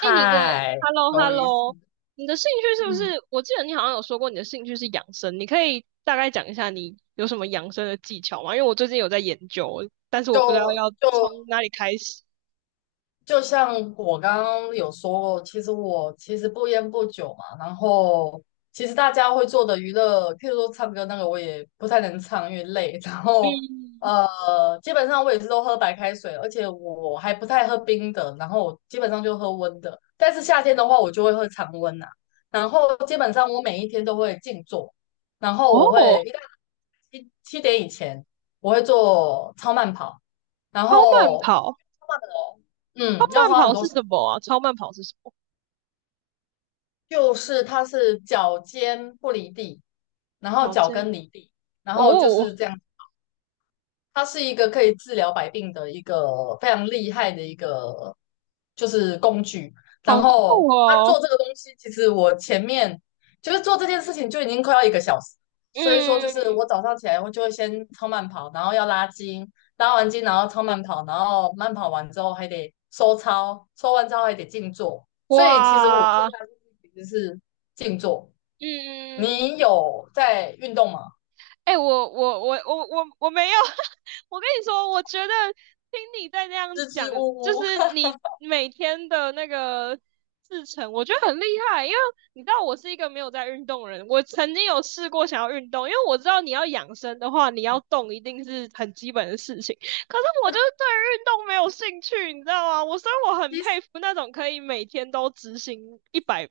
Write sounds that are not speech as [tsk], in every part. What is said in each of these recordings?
哎，Hello 头一次，Hello，你的兴趣是不嗯，是？我记得你好像有说过你的兴趣是养生，你可以大概讲一下你有什么养生的技巧吗？因为我最近有在研究，但是我不知道就要就从哪里开始。就像我刚刚有说过，其实我其实不烟不酒嘛，然后其实大家会做的娱乐，譬如说唱歌那个，我也不太能唱，因为累。[laughs] 然后嗯。呃，基本上我也是都喝白开水，而且我还不太喝冰的，然后我基本上就喝温的。但是夏天的话，我就会喝常温呐，然后基本上我每一天都会静坐，然后我哦。会七点以前我会做超慢跑，然超慢后。跑，慢超要慢花很跑多是时什间，么啊？超慢跑是什么？就是它是脚尖不离地，然后跑脚间跟离地，然后就哦。是这样。它是一个可以治疗百病的一个非常厉害的一个就是工具。然好酷。后他哦。做这个东西，其实我前面就是做这件事情就已经快要1个小时，所以说就是嗯。我早上起来我就会先超慢跑，然后要拉筋，拉完筋然后超慢跑，然后慢跑完之后还得收操，收完之后还得静坐。所以其实我最哇。大的目的其实是静坐。嗯。你有在运动吗？哎，我没有，[laughs] 我跟你说，我觉得听你在这样支讲，支吾就吾，是你每天的那个制程，我觉得很厉害，因为你知道我是一个没有在运动的人，我曾经有试过想要运动，因为我知道你要养生的话，你要动一定是很基本的事情，可是我就是对于运动没有兴趣，你知道吗？所以我 [laughs] 很其实佩服那种可以每天都执行100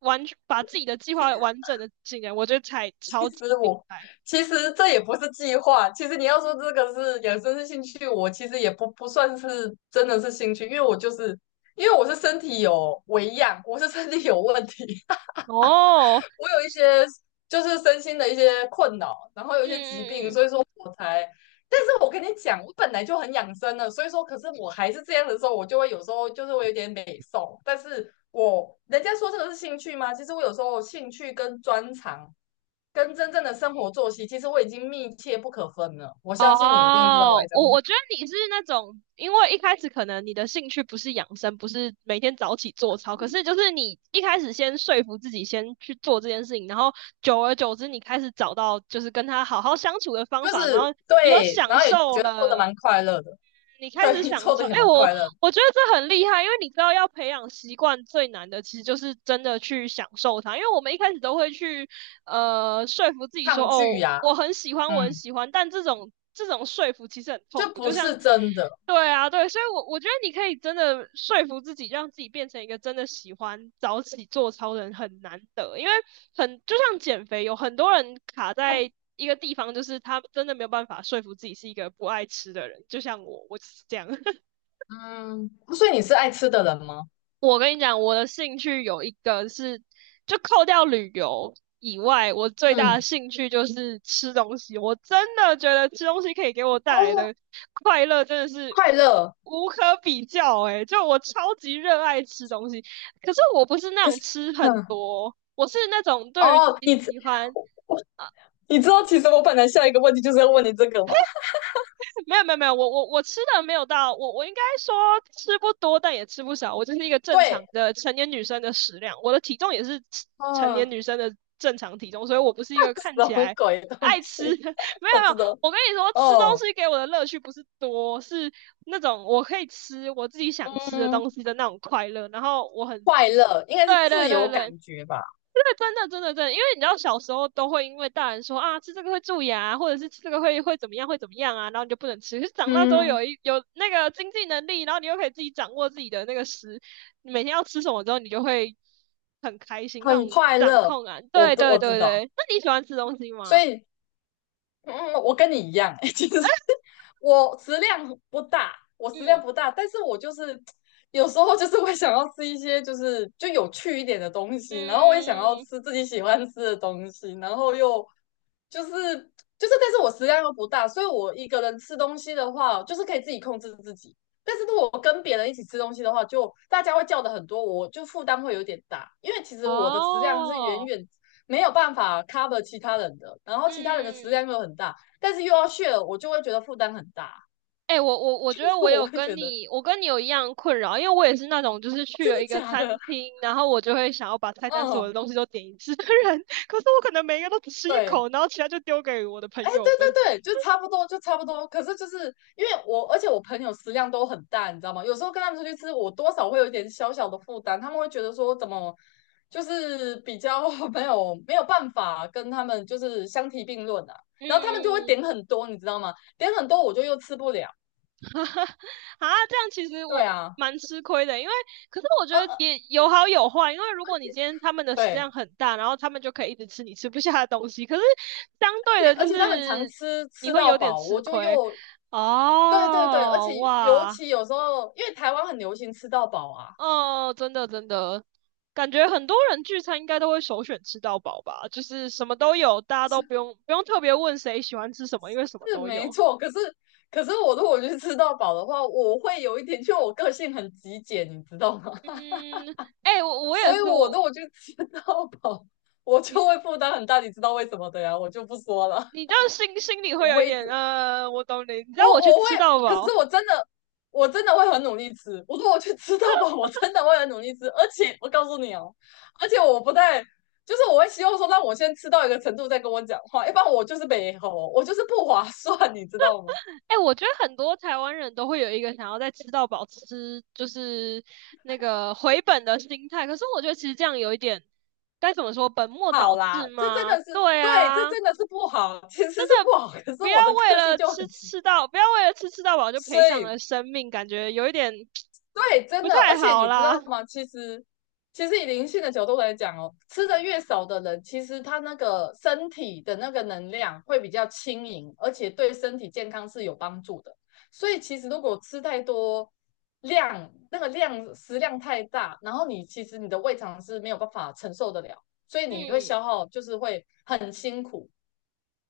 完全把自己的计划完整的进来，我觉得才其超级实厉我害。其实这也不是计划，其实你要说这个是养生是兴趣，我其实也不算是真的是兴趣，因为我是身体有微恙，我是身体有问题，[laughs] 哦。我有一些就是身心的一些困扰，然后有一些疾病，嗯嗯嗯。所以说我才。但是我跟你讲，我本来就很养生了，所以说，可是我还是这样的时候，我就会有时候就是会有点美瘦，但是我人家说这个是兴趣吗？其实我有时候兴趣跟专长跟真正的生活作息，其实我已经密切不可分了。我相信你一定知道我在哦。讲什我么，我觉得你是那种，因为一开始可能你的兴趣不是养生，不是每天早起做操，可是就是你一开始先说服自己先去做这件事情，然后久而久之，你开始找到就是跟他好好相处的就方法，然是后你有对，然享后也受觉得做的了。蛮快乐的，你 [laughs] 开始对，享做受，的也哎、蛮我快乐的我觉得这很厉害，因为你知道要培养习惯最难的，其实就是真的去享受它。因为我们一开始都会去说服自己说，抗拒哦，呀，我很喜欢，我很嗯，喜欢，但这种说服其实很痛就苦。不就像，是真的，对啊，对，所以我觉得你可以真的说服自己，让自己变成一个真的喜欢早起做操的人很难得，因为很就像减肥，有很多人卡在。一个地方就是他真的没有办法说服自己是一个不爱吃的人，就像我，我就是这样。[laughs] 嗯。所以你是爱吃的人吗？我跟你讲，我的兴趣有一个是，就扣掉旅游以外，我最大的嗯，兴趣就是吃东西。我真的觉得吃东西可以给我带来哦，的快乐真的是快乐。无可比较诶、就我超级热爱吃东西，可是我不是那可种是，吃很哼，多，我是那种对于自哦，己喜欢我我你知道，其实我本来下一个问题就是要问你这个吗？没有没有没有，我吃的没有到，我应该说吃不多，但也吃不少，我就是一个正常对，的成年女生的食量，我的体重也是成年嗯，女生的正常体重，所以我不是一个 [laughs] 看什起么来鬼东爱吃西？的。[laughs] 没我有没知有，道，我跟你说，吃东哦，西给我的乐趣不是多，是那种我可以吃我自己想吃的嗯。东西的那种快乐，然后我很，快乐，应该是对对自对由对，感觉吧，对，真的，真的，真的，因为你知道小时候都会因为大人说啊，吃这个会蛀牙，或者是吃这个会怎么样，会怎么样啊，然后你就不能吃。可是长大之后嗯，有那个经济能力，然后你又可以自己掌握自己的那个食，你每天要吃什么之后，你就会很开心，那很种快掌乐。控感。我对都对我知对道，对，那你喜欢吃东西所吗？以我跟你一样，[laughs] 欸其实我食量不大，我食量嗯不大，但是我就是 [tsk] 有时候就是会想要吃一些就是就有趣一点的东西，然后我也想要嗯。吃自己喜欢吃的东西，然后又就是就是，但是我食量又不大，所以我一个人吃东西的话，就是可以自己控制自己。但是如果我跟别人一起吃东西的话，就大家会叫的很多，我就负担会有点大，因为其实我的食量是远哦。远没有办法 cover 其他人的，然后其他人的食嗯。量又很大，但是又要炫，h 我就会觉得负担很大，哎、我我 [laughs] 我觉就得是我我有会跟觉得你，我跟你有一样困扰，因为我也是那种就是去真了的一个假餐的？厅，然后我就会想要把菜单所有的嗯，东西都点一次的人，[laughs] 可是我可能每一个都只吃一对。口，然后其他就丢给我的朋哎，对友们。对对，就差不多，就差不多。可是就是因为我，而且我朋友食量都很大，你知道吗？有时候跟他们出去吃，我多少会有一点小小的负担，他们会觉得说怎么就是比较 [laughs] 没有没有办法跟他们就是相提并论啊。然后他们就会嗯。点很多，你知道吗？点很多我就又吃不了。[laughs] 哈哈。啊，这样其实对我啊，蛮吃亏的，因为可是我觉呃得呃，也有好有坏，因为如果你今天他们的食量对，很大，然后他们就可以一直吃你吃不下的东西，可是相而对且的而就且他们常是吃你吃会到有点饱，吃我就亏。又对对对，而且哦。尤哇。其有时候，因为台湾很流行吃到饱啊，哦，真的真的，感觉很多人聚餐应该都会首选吃到饱吧，就是什么都有，大家都不用特别问谁喜欢吃什么，因为什么是都没有。错。可是我如果去吃到饱的话，我会有一点，就我个性很极简，你知道吗？嗯。哎、我 [laughs] 我也所以是，我如果去吃到饱，我就你会负担很大，你知道为什么的呀？我就不说了，你这样心里 [laughs] 会我有一会一点，直我懂你。你知道我我去我会，吃到可是饱，我真的我真的会很努力吃。我说我去吃到饱，我真的会很努力吃。而且我告诉你哦，而且我不太，就是我会希望说让我先吃到一个程度再跟我讲话，一般我就是没吼我就是不划算，你知道吗？哎、我觉得很多台湾人都会有一个想要在吃到饱吃，就是那个回本的心态。可是我觉得其实这样有一点，该怎么说，本末倒好置啦，这真吗？的是对对，这啊。真的是不好，其实是那不好。可是不我要的为个性了就吃很急，吃到，不要为了吃到饱就所赔上以了生命，感觉有一点对，真不的，太而且好你知啦。道吗？其实，其实以灵性的角度来讲哦，吃的越少的人，其实他那个身体的那个能量会比较轻盈，而且对身体健康是有帮助的。所以其实如果吃太多量，那个量食量太大，然后你其实你的胃肠是没有办法承受得了，所以你会嗯。消耗，就是会很辛苦。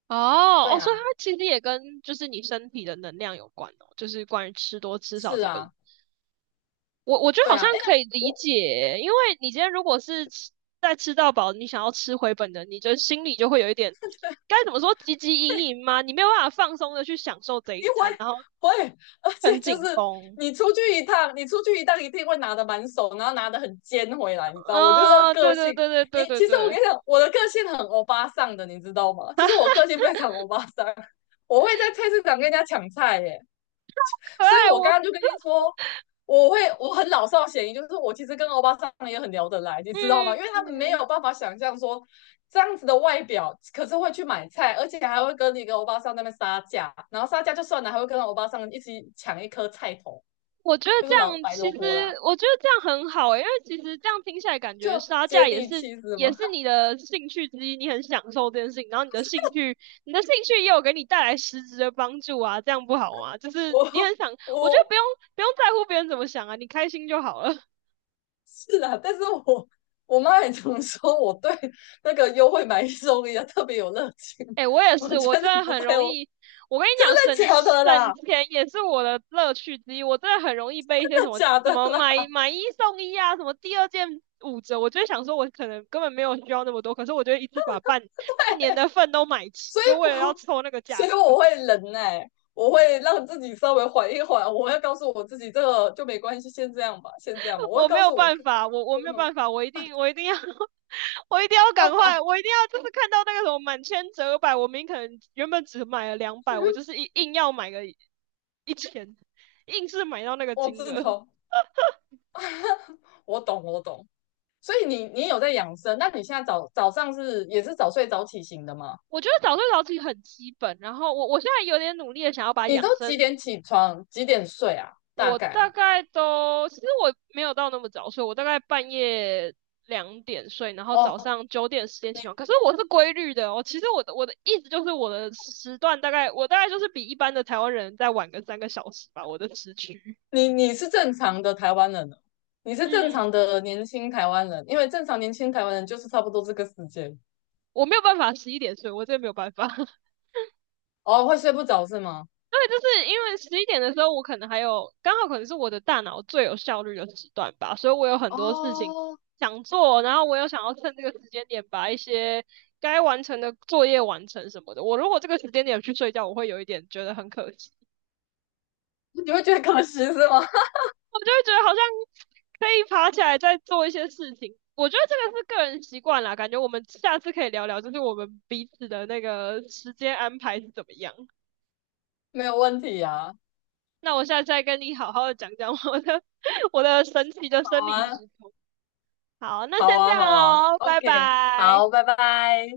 哦对哦，所以它啊，其实也跟就是你身体的能量有关哦，就是关于吃多吃少是这个，啊，我觉得对好啊。像哎，那可以理我 解，因为你今天如果是在吃到饱，你想要吃回本的，你就心里就会有一点该怎么说汲汲营 [laughs] 营吗？你没有办法放松的去享受这一餐，然后会会，而很且就是紧绷。你出去一趟，你出去一趟一定会拿的满手，然后拿的很尖回来，你知道？我就是啊、个对对性，对对你对对其实我对。跟你讲，我的个性很欧巴桑的，你知道吗？其实我个性非常欧巴桑，我会在菜市场跟人家抢菜耶，可所以爱，我刚我。刚就跟你说，我会我很老少咸宜，就是我其实跟欧巴桑也很聊得来，你知道吗？因为他们没嗯，有办法想象说这样子的外表，可是会去买菜，而且还会跟一个欧巴桑那边杀价，然后杀价就算了，还会跟欧巴桑一起抢一颗菜头，我觉得就这是老样白其萝实，卜啦，我觉得这样很好诶、因为其实这样听起来感就觉杀接价也地是气是也吗？是你的兴趣之一，你很享受这件事情，然后你的兴趣也有给你带来实质的帮助啊，这样不好吗？就是你 [laughs] 很想，我我觉得我不用在乎别人怎么想啊，你开心就好了。是啦，但是我。我妈也常说我对那个优惠买一送一啊特别有热情，哎、我也我是，真我真的的不很太容有易。我跟你真讲，的省假的啦。省钱也是我的乐趣之一。我真的很容易被一些什 [laughs] 么假什的么买啦，买一送一啊，什么第二件五折，我就会想说，我可能根本没有需要那么多，可是我就会一次把半年的份都买齐，所以就为了要我凑那个所价以格。我会忍耐，欸我会让自己稍微缓一缓，我会告诉我自己这个就没关系，先这样吧，先这样吧，我会我没告有诉我，办法，我没有办法，我一定要 [laughs] 我一定要赶快，我一定要就是看到那个什么满千折百，我明明可能原本只买了200，我就是硬要买个1000，硬是买到那个我金知额。道，我懂，我懂。所以你有在养生？那你现在早早上是也是早睡早起型的吗？我觉得早睡早起很基本，然后我现在有点努力的想要把你养都生，几点起床？几点睡啊？大我概大啊？概都其实我没有到那么早睡，我大概半夜2点睡，然后早哦，上9点10点起你床，可是我是规律的哦。其实我的意思就是我的时段大概我大概就是比一般的台湾人再晚个3个小时吧，我的时区。你是正常的台湾人了，你是正嗯。常的年轻台湾人，因为正常年轻台湾人就是差不多这个时间。我没有办法十一点睡，我真的没有办法。[laughs] 哦，会睡不着是吗？对，就是因为十一点的时候，我可能还有刚好可能是我的大脑最有效率的时段吧，所以我有很多事情哦，想做，然后我又想要趁这个时间点把一些该完成的作业完成什么的。我如果这个时间点去睡觉，我会有一点觉得很可惜，你会觉得可惜是吗？我就会觉得好像可以爬起来再做一些事情。我觉得这个是个人习惯啦，感觉我们下次可以聊聊，就是我们彼此的那个时间安排是怎么样。[laughs] 没有问题啊，那我下次再跟你好好的讲讲我的 [laughs] 我的神奇的生好理啊，时钟。好，那好先这啊，样好啊哦，拜，OK，拜。好，拜拜。